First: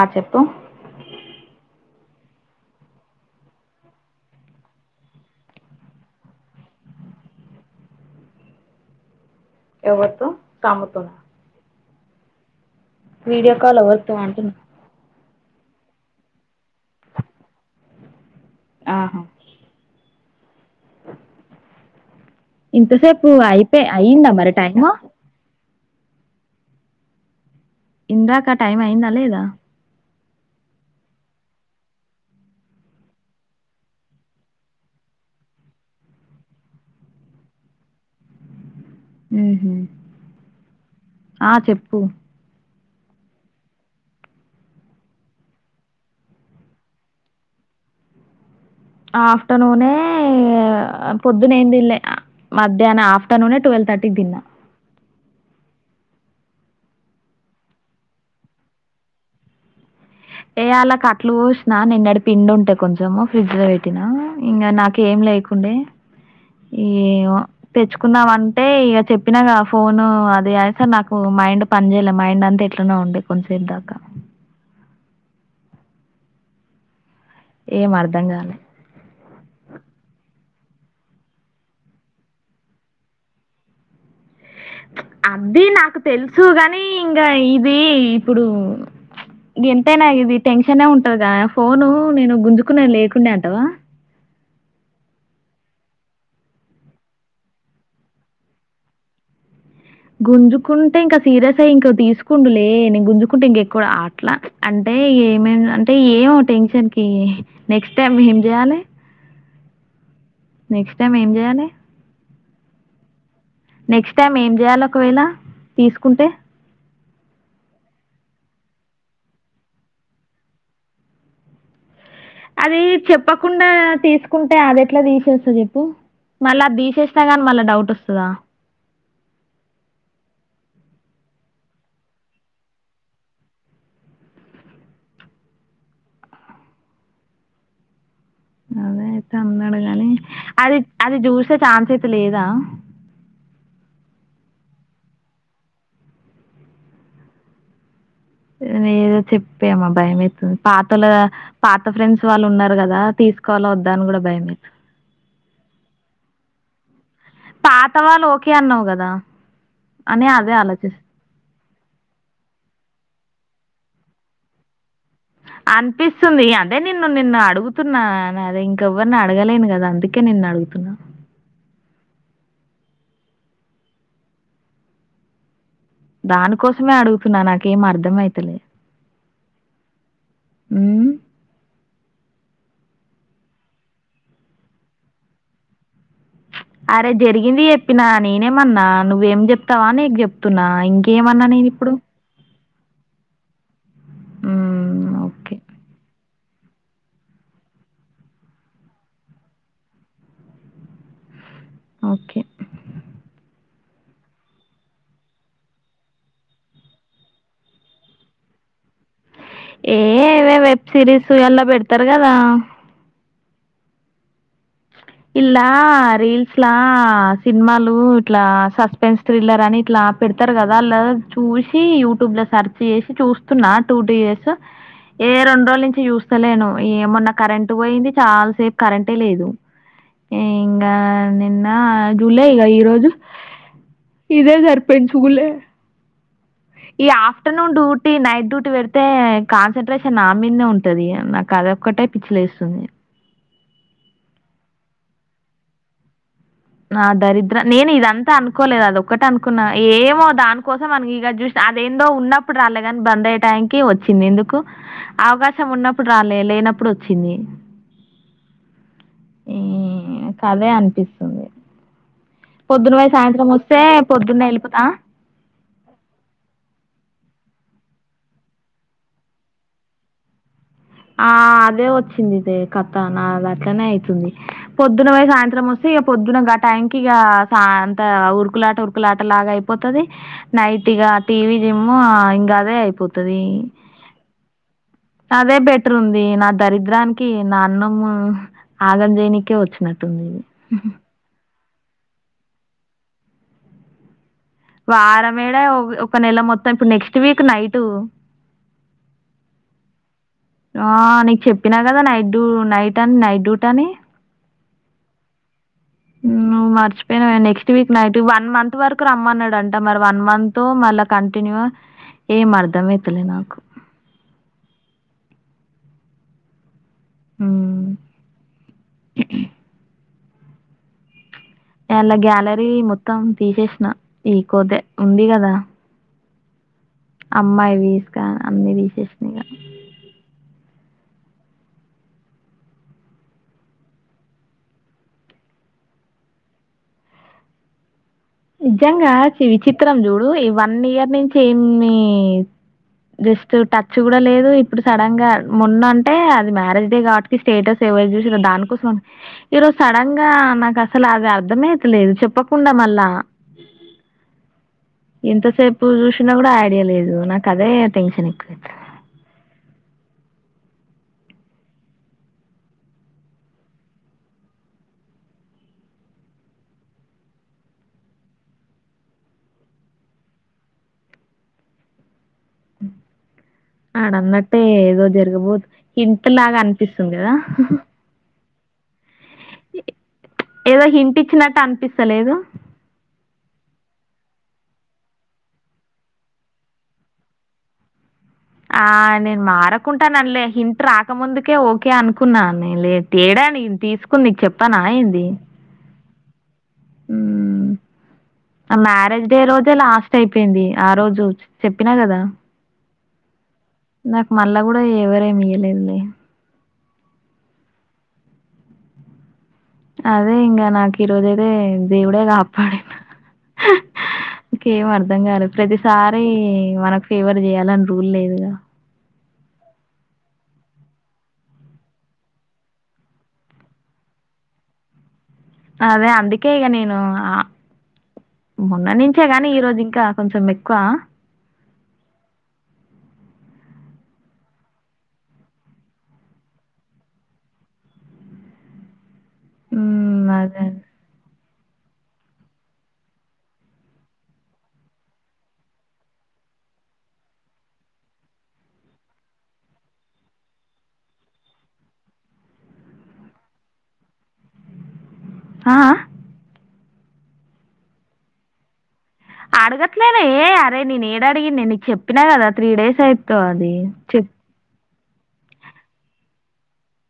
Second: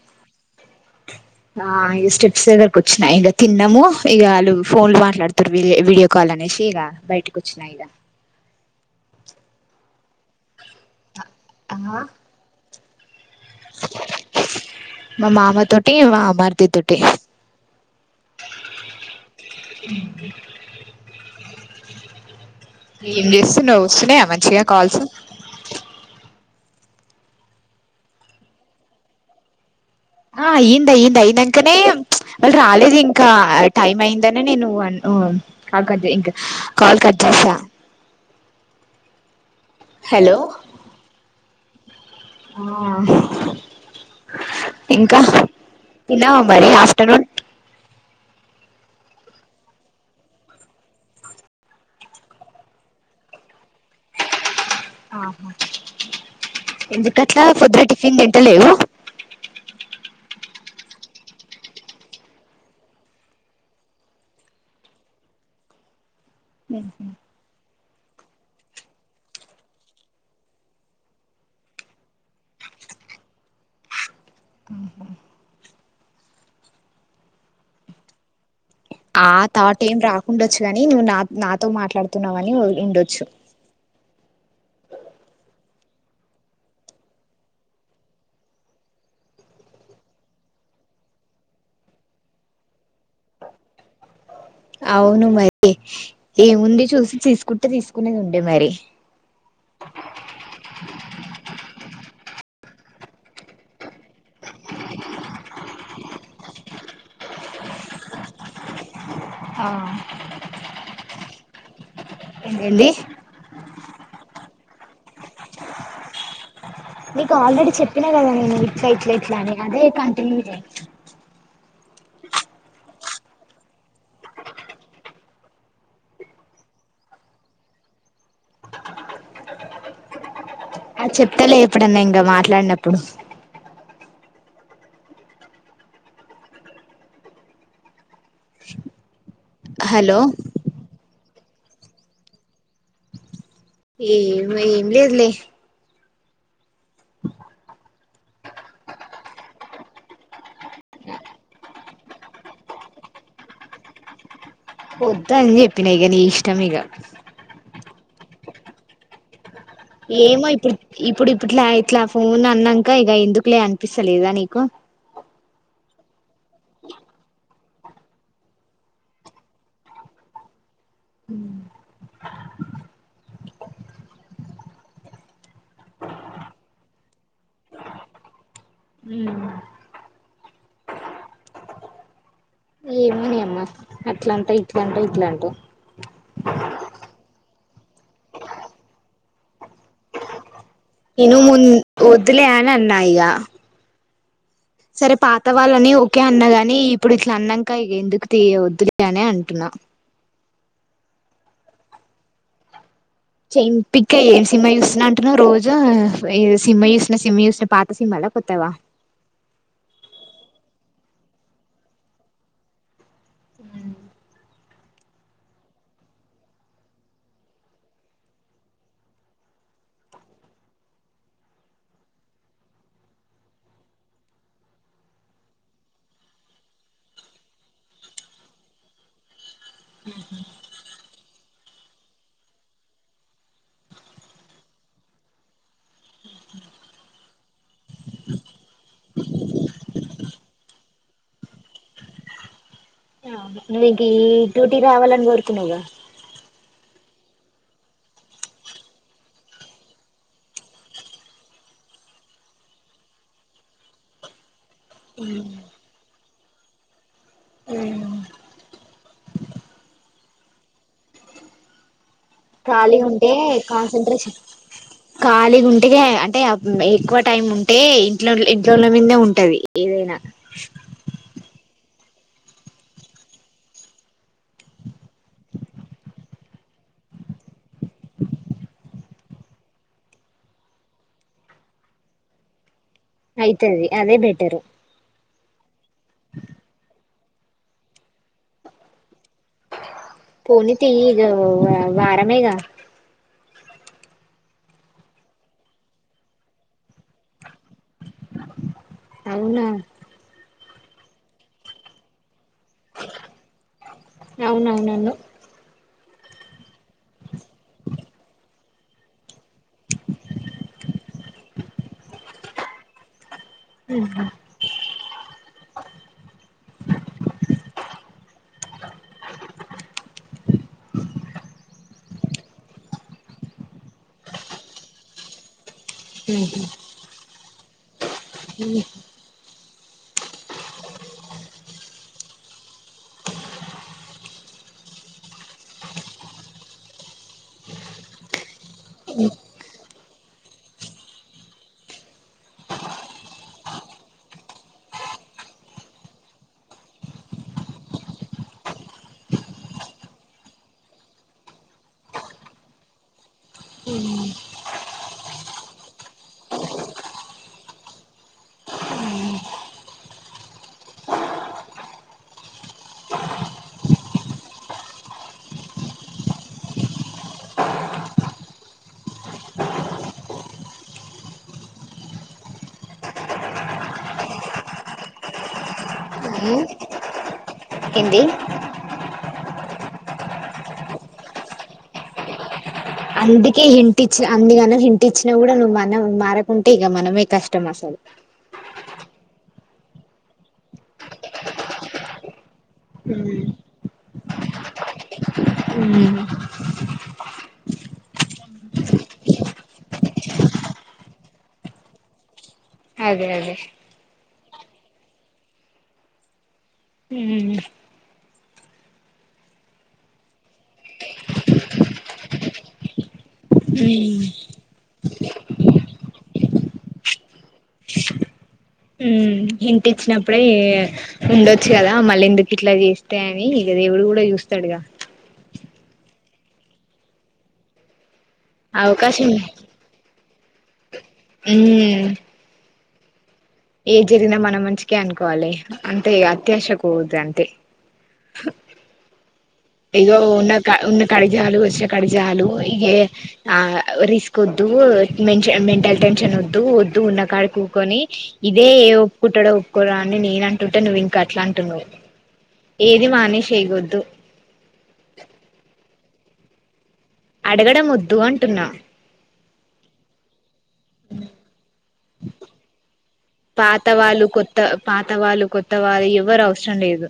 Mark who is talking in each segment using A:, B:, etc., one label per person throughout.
A: ఆ చెప్పు
B: ఆ ఇగ స్టెప్స్ దగ్గరకు వచ్చినాయి ఇక తిన్నము ఇక వాళ్ళు ఫోన్ లో మాట్లాడుతారు వీడి వీడియో కాల్ అనేసి ఇలా బ బయట్కొచ్చినాయిద
A: ఎవరితో ఒక ఆమెతో నా
B: ఆ
A: వీడియో కాల్ ఎవరితో అంటున్న
B: అంటే మా మరిది తోటే
A: ఆహా [inaudible]
B: ఏం
A: ఇంతసేపు
B: చేస్తున్నావ్
A: అయిపోయి
B: వస్తున్నాయా
A: అయిందా మరి
B: మంచిగా
A: టైము
B: కాల్స్
A: ఇందాక ఆ టైం అయిందా లేదా
B: ఆ అయింది అయ్యింది అయినంకనే వాళ్ళు రాలేదు ఇంకా టైమ్ అయిందనే నేను అ ఆ కట్ చెయ్ ఇంకా కాలు కట్ చేశా
A: ఉహు ఆ చెప్పు
B: ఆ ఇంకా తిన్నావా మరి ఆఫ్టర్నూన్
A: ఆఫ్టర్నూనే పొద్దున ఏందిన్లె మధ్యాహ్న ఆఫ్టర్నూనే ట్వల్ థర్టీకి తిన్నా
B: [unintelligible] ఎందుకట్లా పొద్దున టిఫిన్ తింట లేవు
A: ఏ అలా కట్లు పోసిన నిన్నడి పిండి ఉంటే కొంచెం ఫ్రిడ్జ్ లో పెట్టినా ఇంకా నాకేం లే కుండే ఏమో తెచ్చుకున్నాం అంటే ఇక చెప్పినాగ ఫోను అది అ యితే నాకు మైండ్ పని చేయలే మైండ్ అంత త ఎట్లనో ఉండే కొంచసేప్ దాకా
B: అ
A: ఏమర్ధం కాలె
B: ఆ తాట్ ఏం రాకుండొచ్చుగాని నువ్వు నా నాతో మాట్లాడుతున్నావు అని ఉండొచ్చు [inaudible]
A: అదీ నాకు తెలుసు గాని ఇంక ఇదీ ఇప్పుడు గెంతైనా ఇది టెన్షనే ఉంటది గా ఫోను నేను గుంజుకునే లేకుండె అంటవా
B: అ అవును మరి ఏముంది చూసి తీసుకుంటే తీసుకునేది ఉండే మరి [inaudible]
A: ఉండులే నేను గుంజుకుంటే ఇంకెక్కువ అట్లా అంటే ఏమైంది అంటే ఏమో టెన్షన్కి నెక్స్ట్ టైమ్ ఏంజెయాలె
B: ఆ
A: నెక్స్ట్ టైం ఏం జెయాలె
B: ఏంది
A: నెక్స్ట్ టైం ఏం జెయ్యాలి ఒకవేళ తీసుకుంటే
B: నీకు ఆల్రెడీ చెప్పినా కదా నేను ఇట్లా ఇట్ల ఇట్లా అని అదే కంటిన్యూ చేయ్
A: అది చెప్పకుండా తీసుకుంటే అది ఎట్లా తీసేస్తా చెప్పు మళ్ళ అది తీసేసినా గాని మళ్ళా డౌట్ వస్తదా
B: ఆ చెప్తాలే ఎప్పుడన్నా ఇంకా మాట్లాడినప్పుడు
A: అన్నయ్య ఐతే ఉన్నాడు గానీ
B: హలో
A: అది అది జూసొ ఛాన్స్ అయితే లేదా
B: ఏమే ఏం లేదులే
A: ఏదో చెప్పే అమా భయమయితీతుంది పాతల పాత ఫ్రెండ్స్ వాళ్ళు ఉన్నారు కదా సుకోవాల వద్దా అని కూడా భయమే
B: వద్దు అని చెప్పినా ఇక నీ ఇష్టం ఇక
A: పాతవాళ్ళ ఓకే అన్నావు కదా అని
B: ఏమో
A: అదే
B: ఇప్పుడు
A: ఆలోచిస్తు
B: ఇప్పుడు ఇప్పుట్లా అయి ఇట్లా ఫోన్ అన్నాంక ఇక ఎందుకులే అనిపిస్తలేదా నీకు
A: అనిపిస్తుంది అదే నిన్ను నిన్ను అడుగుతున్నా అదే ఇంకెవ్వరిని అడగలేను కదా అందుకే నే నిన్న అడుగుతున్నా
B: హ
A: దానికోసమే అడుగుతున్నా నాకే ఏం అర్ధం అయితలే
B: ఉ
A: మ్..
B: అట్లాంటె ఇట్లాంటవ్ ఇట్లాంటే
A: అరే జరిగింది చెప్పినా నేనేమన్నా నువ్వేం చెప్తావా నీకు చెప్త చెప్తున్నా ఇంకేమన్నా నేను ఇప్పుడు
B: నన్నయ్యా
A: మ్
B: సరే పాత వాళ్ళని ఓకే అన్నగాని ఇప్పుడు ఇట్లా అన్నాంక ఎందుకు తీయి వద్దులే అని అంటున్నావ్ [inaudible]
A: ఓకే
B: ఎంపీక సినిమా చూస్తా అంటున్నావ్ రోజు సినిమా చూస్తున్న సినిమా చూస్తున్న పాత సినిమాల కొత్త వ
A: ఏ ఏవో వెబ్ సిరీస్ ఆన్ల పెడతారు కదా
B: [inaudible]
A: ఇల్లా రీల్స్ లా సినిమాలు ఇట్లా సస్పెన్స్ థ్రిల్లర్ అని ఇట్లా పెడతారు కదా అల్లా చూసి యూట్యూబ్ లో సెర్చ్ చేసి చూస్తున్నా టూ టూ ఇయర్స్ ఏ రెండు రోజుల నుంచి చూస్తలేను ఏ మొన్న కరెంటు పోయింది చాలాసేపు కరెంటే లేదు
B: ఉహు
A: ఏ ఇంకా నిన్న జూలే ఇగ ఈరోజు ఇదే సరిపోయింది చూలే ఈ ఆఫ్టర్నూన్ డ్యూటీ నైట్ డ్యూటీ పెడితే కాన్సన్ట్రేషన్ నా మీదనే ఉంటది నాకు అదొక్క అట్టే పిచ్చి లేస్తుంది
B: నీకీ ఈ డ్యూటీ రావాలని కోరుకున్నావుగా
A: నా దరిద్రం నేను ఇదంతా అనుకోలేదు అది ఒక్కటి అనుకున్నా ఏమో దానికోసం అని ఇగ చూసిన అదేందో ఉన్నప్పుడు రాలేదు గాని బంద్ అయ్యే టైంకి వచ్చింది ఎందుకు అవకాశం ఉన్నప్పుడు రాలే లేనప్పుడు వచ్చింది. ఈ కదే అనిపిస్తు
B: ఖాళీగా ఉంటే
A: సాయంత్రం వస్తే
B: కాన్సంట్రేషన్
A: పొద్దున్నే వెళ్ళిపోతా ఆ?
B: ఖాళీ గుంటే అంటే ఎక్కువ టైం ఉంటే ఇంట్లో ఇంట్లోల్ల మీదే ఉంటది ఏదైనా
A: ఆ అదే వచ్చిందిలే కథ నాది అట్లనే అయితుంది పొద్దున పోయి సాయంత్రం వస్తే ఇగా పొద్దున గ టైంకి ఇగా అంత ఉరుకులాట ఉరుకులాట లాగా అయిపోతది నైట్ ఇగా టీవీ జిమ్ ఇంగా అదే అయి
B: అయితది అదే బెటరు
A: అదే బెటర్ ఉంది నా దరిద్రానికి నా అన్నం ఆగంజేనికి
B: పోనీతీయిగా వారమేగా
A: వారంయేడ ఒక నెల మొత్తం ఇప్పుడు నెక్స్ట్ వీక్ నైట్
B: అవునా
A: ఆ నీకు చెప్పినా కదా నైట్ డూ నైట్ అని నైట్ డ్యూటి అని
B: అవునవునను అన్నావ్
A: మర్చిపోయినా next week night one month వరకు రమ్మన్నాడంట మరి వన్ మంత్తో మళ్ళ కంటిన్యూ ఏం అర్థమైతలే నాకు
B: హుహు
A: ఉ అల్లా గ్యాలరీ మొత్తం తీసేసిన ఈ కోతే ఉంది కదా
B: ఉహు
A: అమ్మాయి వీ అన్ని తీసేసిన ఇగ నిజంగా విచిత్రం చూడు ఈ వన్ ఇయర్ నుంచి ఏమి జస్ట్ టచ్ కూడా లేదు ఇప్పుడు సడన్ గా మొన్న అంటే అది మ్యారేజ్ డే కాట్టికి స్టేటస్ ఎవరు చూసిరో దానికోసం ఈరోజు సడన్ గా నాకు అసలు అది అర్థమైతలేదు చెప్పకుండా మళ్ళా
B: ఉ
A: ఎంతసేపు చూసినా కూడా ఐడియా లేదు నాకు అదే టెన్షన్ ఎక్కువ
B: [inaudible]
A: ఆడన్నట్టే ఏదో జరగబోదు ఇంటిలాగా అనిపిస్తుంది కదా
B: ఏంది
A: ఏదో హింటిచ్చినట్టు అనిపిస్తలేదు.
B: అందుకే హింటిచ్చిన అన్నిగనము హింటి ఇచ్చినా కూడా నువ్వు మనం మారకుంటే ఇక మనమే కష్టం అసలు
A: ఆ నేను మారకుంటానులే హిట్ రాకముందుకే ఓకే అనుకున్నా నేను లే తేడాని నేను తీసుకుని నీకు చెప్పన ఏంది.
B: ఉమ్
A: మ్మ్. ఆ మ్యారేజ్ డే రోజే లాస్ట్ అయిపోయింది ఆ రోజు చెప్పిన గదా
B: అదే అదే
A: నాకు మళ్ళ గూడా ఎవరేమి ఇయ్యలేదులే
B: ఉమ్
A: అదే ఇంగా నాకు ఈరోజ అదే దేవుడే కాపాడిండు ఇంకేం అర్ధంగాలేదు ప్రతిసారి మనకు ఫేవర్ చేయాలని రూల్ లేదుగా
B: ఉమ్ హింట్ ఇచ్చినప్పుడే ఉండొచ్చు గదా మళ్ళీ ఎందుకు ఇట్ల చేస్తే అని ఇగ దేవుడు గూడా చూస్ స్తడిగా
A: అదే అందుకే ఇగ నేను ఆ మొన్న నించే
B: అవకాశం
A: గని ఈరోజు ఇంకా కొంచం ఎక్కువ
B: ఏ జరిగినా మన మంచికే అనుకోవాలి అంతే అత్యాశ పోది అంతే ఇగొ
A: హ్మ్
B: ఉన్న
A: అదే అదే
B: ఉన్న కడిగి చాలు చ్చే కాడికి జాలు ఇగే ఆ రిస్క్ ఉద్దు మెన్షన్ మెంటల్ టెన్షన్ ఉద్దు వద్దు ఉన్న కాడికి కూకొని ఇదే ఏ ఒప్పుకుంటడో ఒప్పుకోడో అని నేను అంటుంటే నువ్వు ఇంక అట్ల అంటున్నవ్ ఏది మానే చేయ్ గొద్దు
A: ఆ
B: అడగడం వద్దు అంటున్నా
A: అడగట్లేనే అట్ అరే నేను ఏడడిగిన్నే నీకు చెప్పినా గదా త్రీ డేస్ అయిత దని
B: పాత వాళ్ళు
A: చెప్
B: కొత్త పాత వాళ్ళు కొత్త వాళ్ళు ఎవ్వరు అవసరం లేదు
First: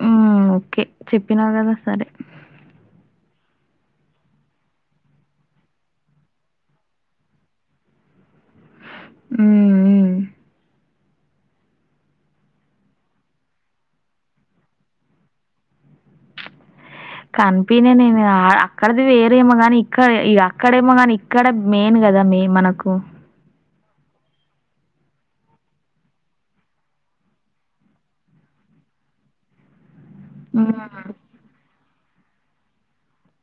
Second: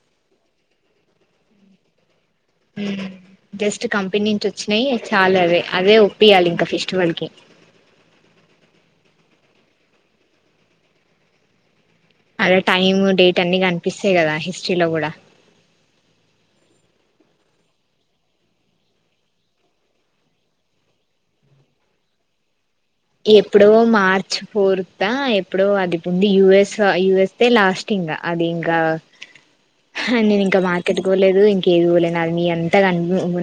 A: హ్మ్ ఓకే చెప్పినవు గదా సరే
B: ఏ జస్ట్ కంపెనీ నుంచి వచ్చినయి చాలు అవే అవే ఒప్పయాలి ఇంకా ఫిస్ట్ వల్ కి
A: హ్మ్ హ్మ్.
B: అదే టైమ్ డేట్ అన్ని కనిపిస్తయి గదా హిస్టరీలో గూడా
A: కనిపినే నేను అక్కడది వేరేమో గాని ఇక్కడ అక్కడేమో గాని ఇక్కడ మెయిన్ గదా మే మనకు
B: ఇ ఎప్పుడ్ డో మార్చ్ ఫోర్తా ఎప్పుడో అది పొంది యుూఎస్ యయుఎస్ లాస్ట్ ఇంగ అది గా హా నేను ఇంకా
A: హ్మ్.
B: మార్కెట్ పోలేదు ఇంక ఏది పోలే నాది మీ అంతా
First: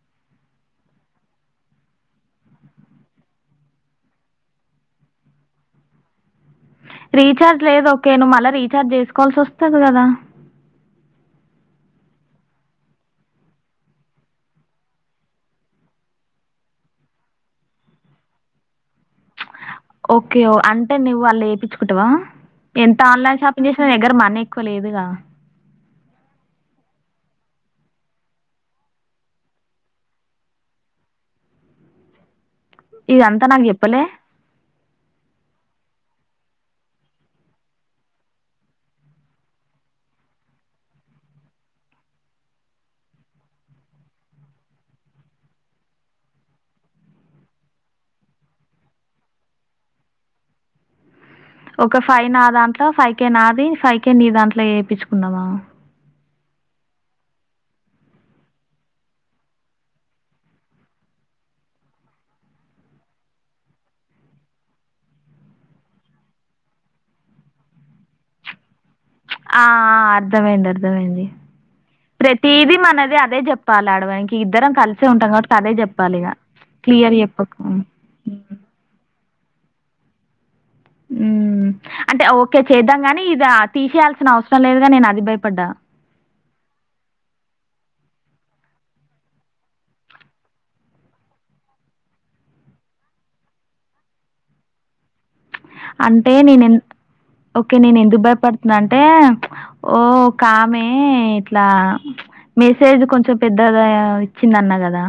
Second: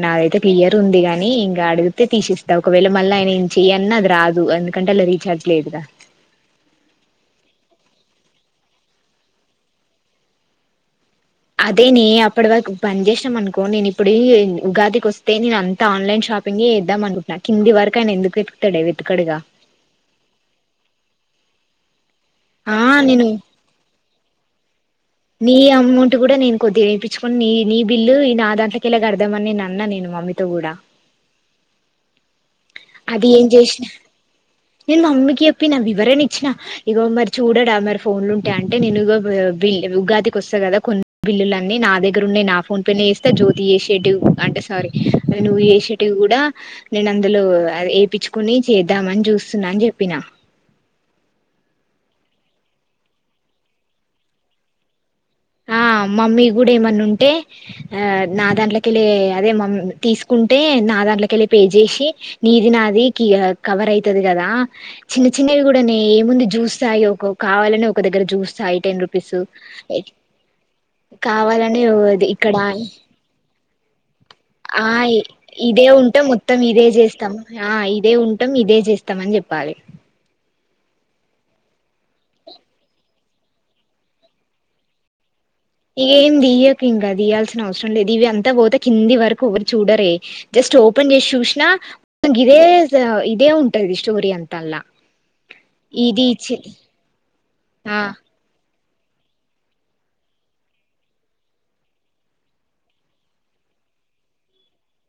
B: నాదైతే క్లియర్ ఉందిగని ఇగ అడుగుతే తీసిస్తా ఒకవేళ మళ్ళీ ఆయన చీ ఎన్నది అది రాదు అందుకంటే అండ్ల రీఛార్జ్ లేదు గా
A: రీచార్జ్ లేదు ఓకే నువ్వు మళ్ళ రీఛార్జ్ చేసుకోవాల్సి వస్తది గదా
B: అదేనే అప్పటి వరకు పని జేసినం అనుకో నేను ఇప్పుడు ఉగాదికి వస్తేనేన అంతా ఆన్లైన్ షాప్ పాపింగి వేద్దాం అనుకుంటున్నా కింది వరకు ఆయన ఎందుకు వెతుకుతడడే వెతుకడుగా
A: ఓకే అంటే నువు వాళ్ళు ఎపిచ్చుకుంటవా
B: ఆ
A: ఎంత
B: నేను
A: ఆన్లైన్ షాపింగ్ చేసినా నీ దగ్గర మనీ ఎక్కువ లేదుగా
B: నీ అమౌంట్ గూడా నేను కొద్దిగ ఎపిచ్చుకొని నీ నీ బిల్లు నా దాంట్లో కెళ్ళి కడదామని నే అన్నా నేను మా మామ్మితో గూడా అది ఎం
A: ఇదంతా నాకు
B: జేసిన
A: చెప్పలే
B: నేను మమ్మికి చెప్ చెప్పిన వివరణ ఇచ్చిన ఇగో మరి చూడడా మరి ఫోన్లు ఉంటే అంటే నేను ఇ ఉగాదికి వస్తా గద కొన్ని బిల్లులన్నీ నా దగ్గర ఉన్నయ్ నా ఫోన్ పే చేస్తే జ్యోతి చేసేటి అంటే సారీ చేసేటివి గూడా నేను అందులో అది ఏపిచ్చుకుని చేద్దామని చూస్తున్నా అని చెప్పిన
A: ఒక ఫైవ్ నా దాంట్లో ఫైవ్ కే నాది ఫైవ్ కే నీ దాంట్లో చేపిచ్చు కున్నవా
B: ఆ మమ్మీ గూడా ఏమన్న ఉంటే ఆ నా దాంట్ల కెళ్ళి అదే మమ్ తీసుకుంటే నా దా దాంట్ల కెళ్ళి పే జేసి నీది నాదికి కవర్ అయితది గదా చిన్న చిన్నవి గూడా నీ ఏముంది జూస్తాయో ఒక కావాలని ఒక దగ్గర జూస్తాయి టెన్ రూపీసు
A: అర్థమైంది అర్థమైంది
B: ఇక్కడ
A: ప్రతిది మనది అదే చెప్పాలి ఆడవానికి ఇద్దరం
B: ఆ
A: కలిసి ఉంటాం కాబట్టి అదే
B: ఇదే
A: చెప్పాలి
B: ఉంటే
A: ఇక
B: మొత్తం ఇదే
A: క్లియర్
B: చేస్తాం
A: చెప్పకు
B: ఆ ఇదే ఉంటాం ఇదే చేస్తాం స్తమని చెప్పాలి
A: ఉ అంటే ఓకే చేద్దాం గానీ ఇది తీసేయాల్సిన అవసరం లేదుగా నేను అది భయపడ్డా
B: ఏంది ఇంకా తీయాల్సిన అవసరం లేదు ఇవి అంతా పోతే కింది వరకు ఎవరు చూడరే జస్ట్ ఓపెన్ చేసి చూసినా ఇదే ఇదే ఉంటది స్టోరి అంతలా
A: అంటే నేను ఎంద్-ఓకే
B: ఆ
A: నేను ఎందుకు భయపడుతున్నా అంటే ఓ కామె ఇట్లా మెసేజ్ కొంచెం పెద్దగా ఇచ్చిందన్న కదా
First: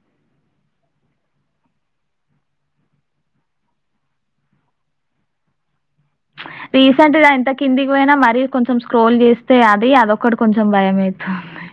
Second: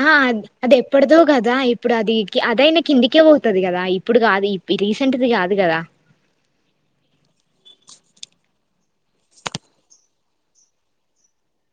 B: ఆ హ అది ఎప్పటిదో కదా ఇప్పుడు అది అదయినా కిందికే పోతది కదా ఇప్పుడు కాదు రీసెంట్ ది కాదు గదా
A: రీసెంట్గా ఎంత కిందికి పోయినా మరి కొంచెం స్క్రోల్ చేస్తే అది అదొకటి కొంచెం భయం అయితాంది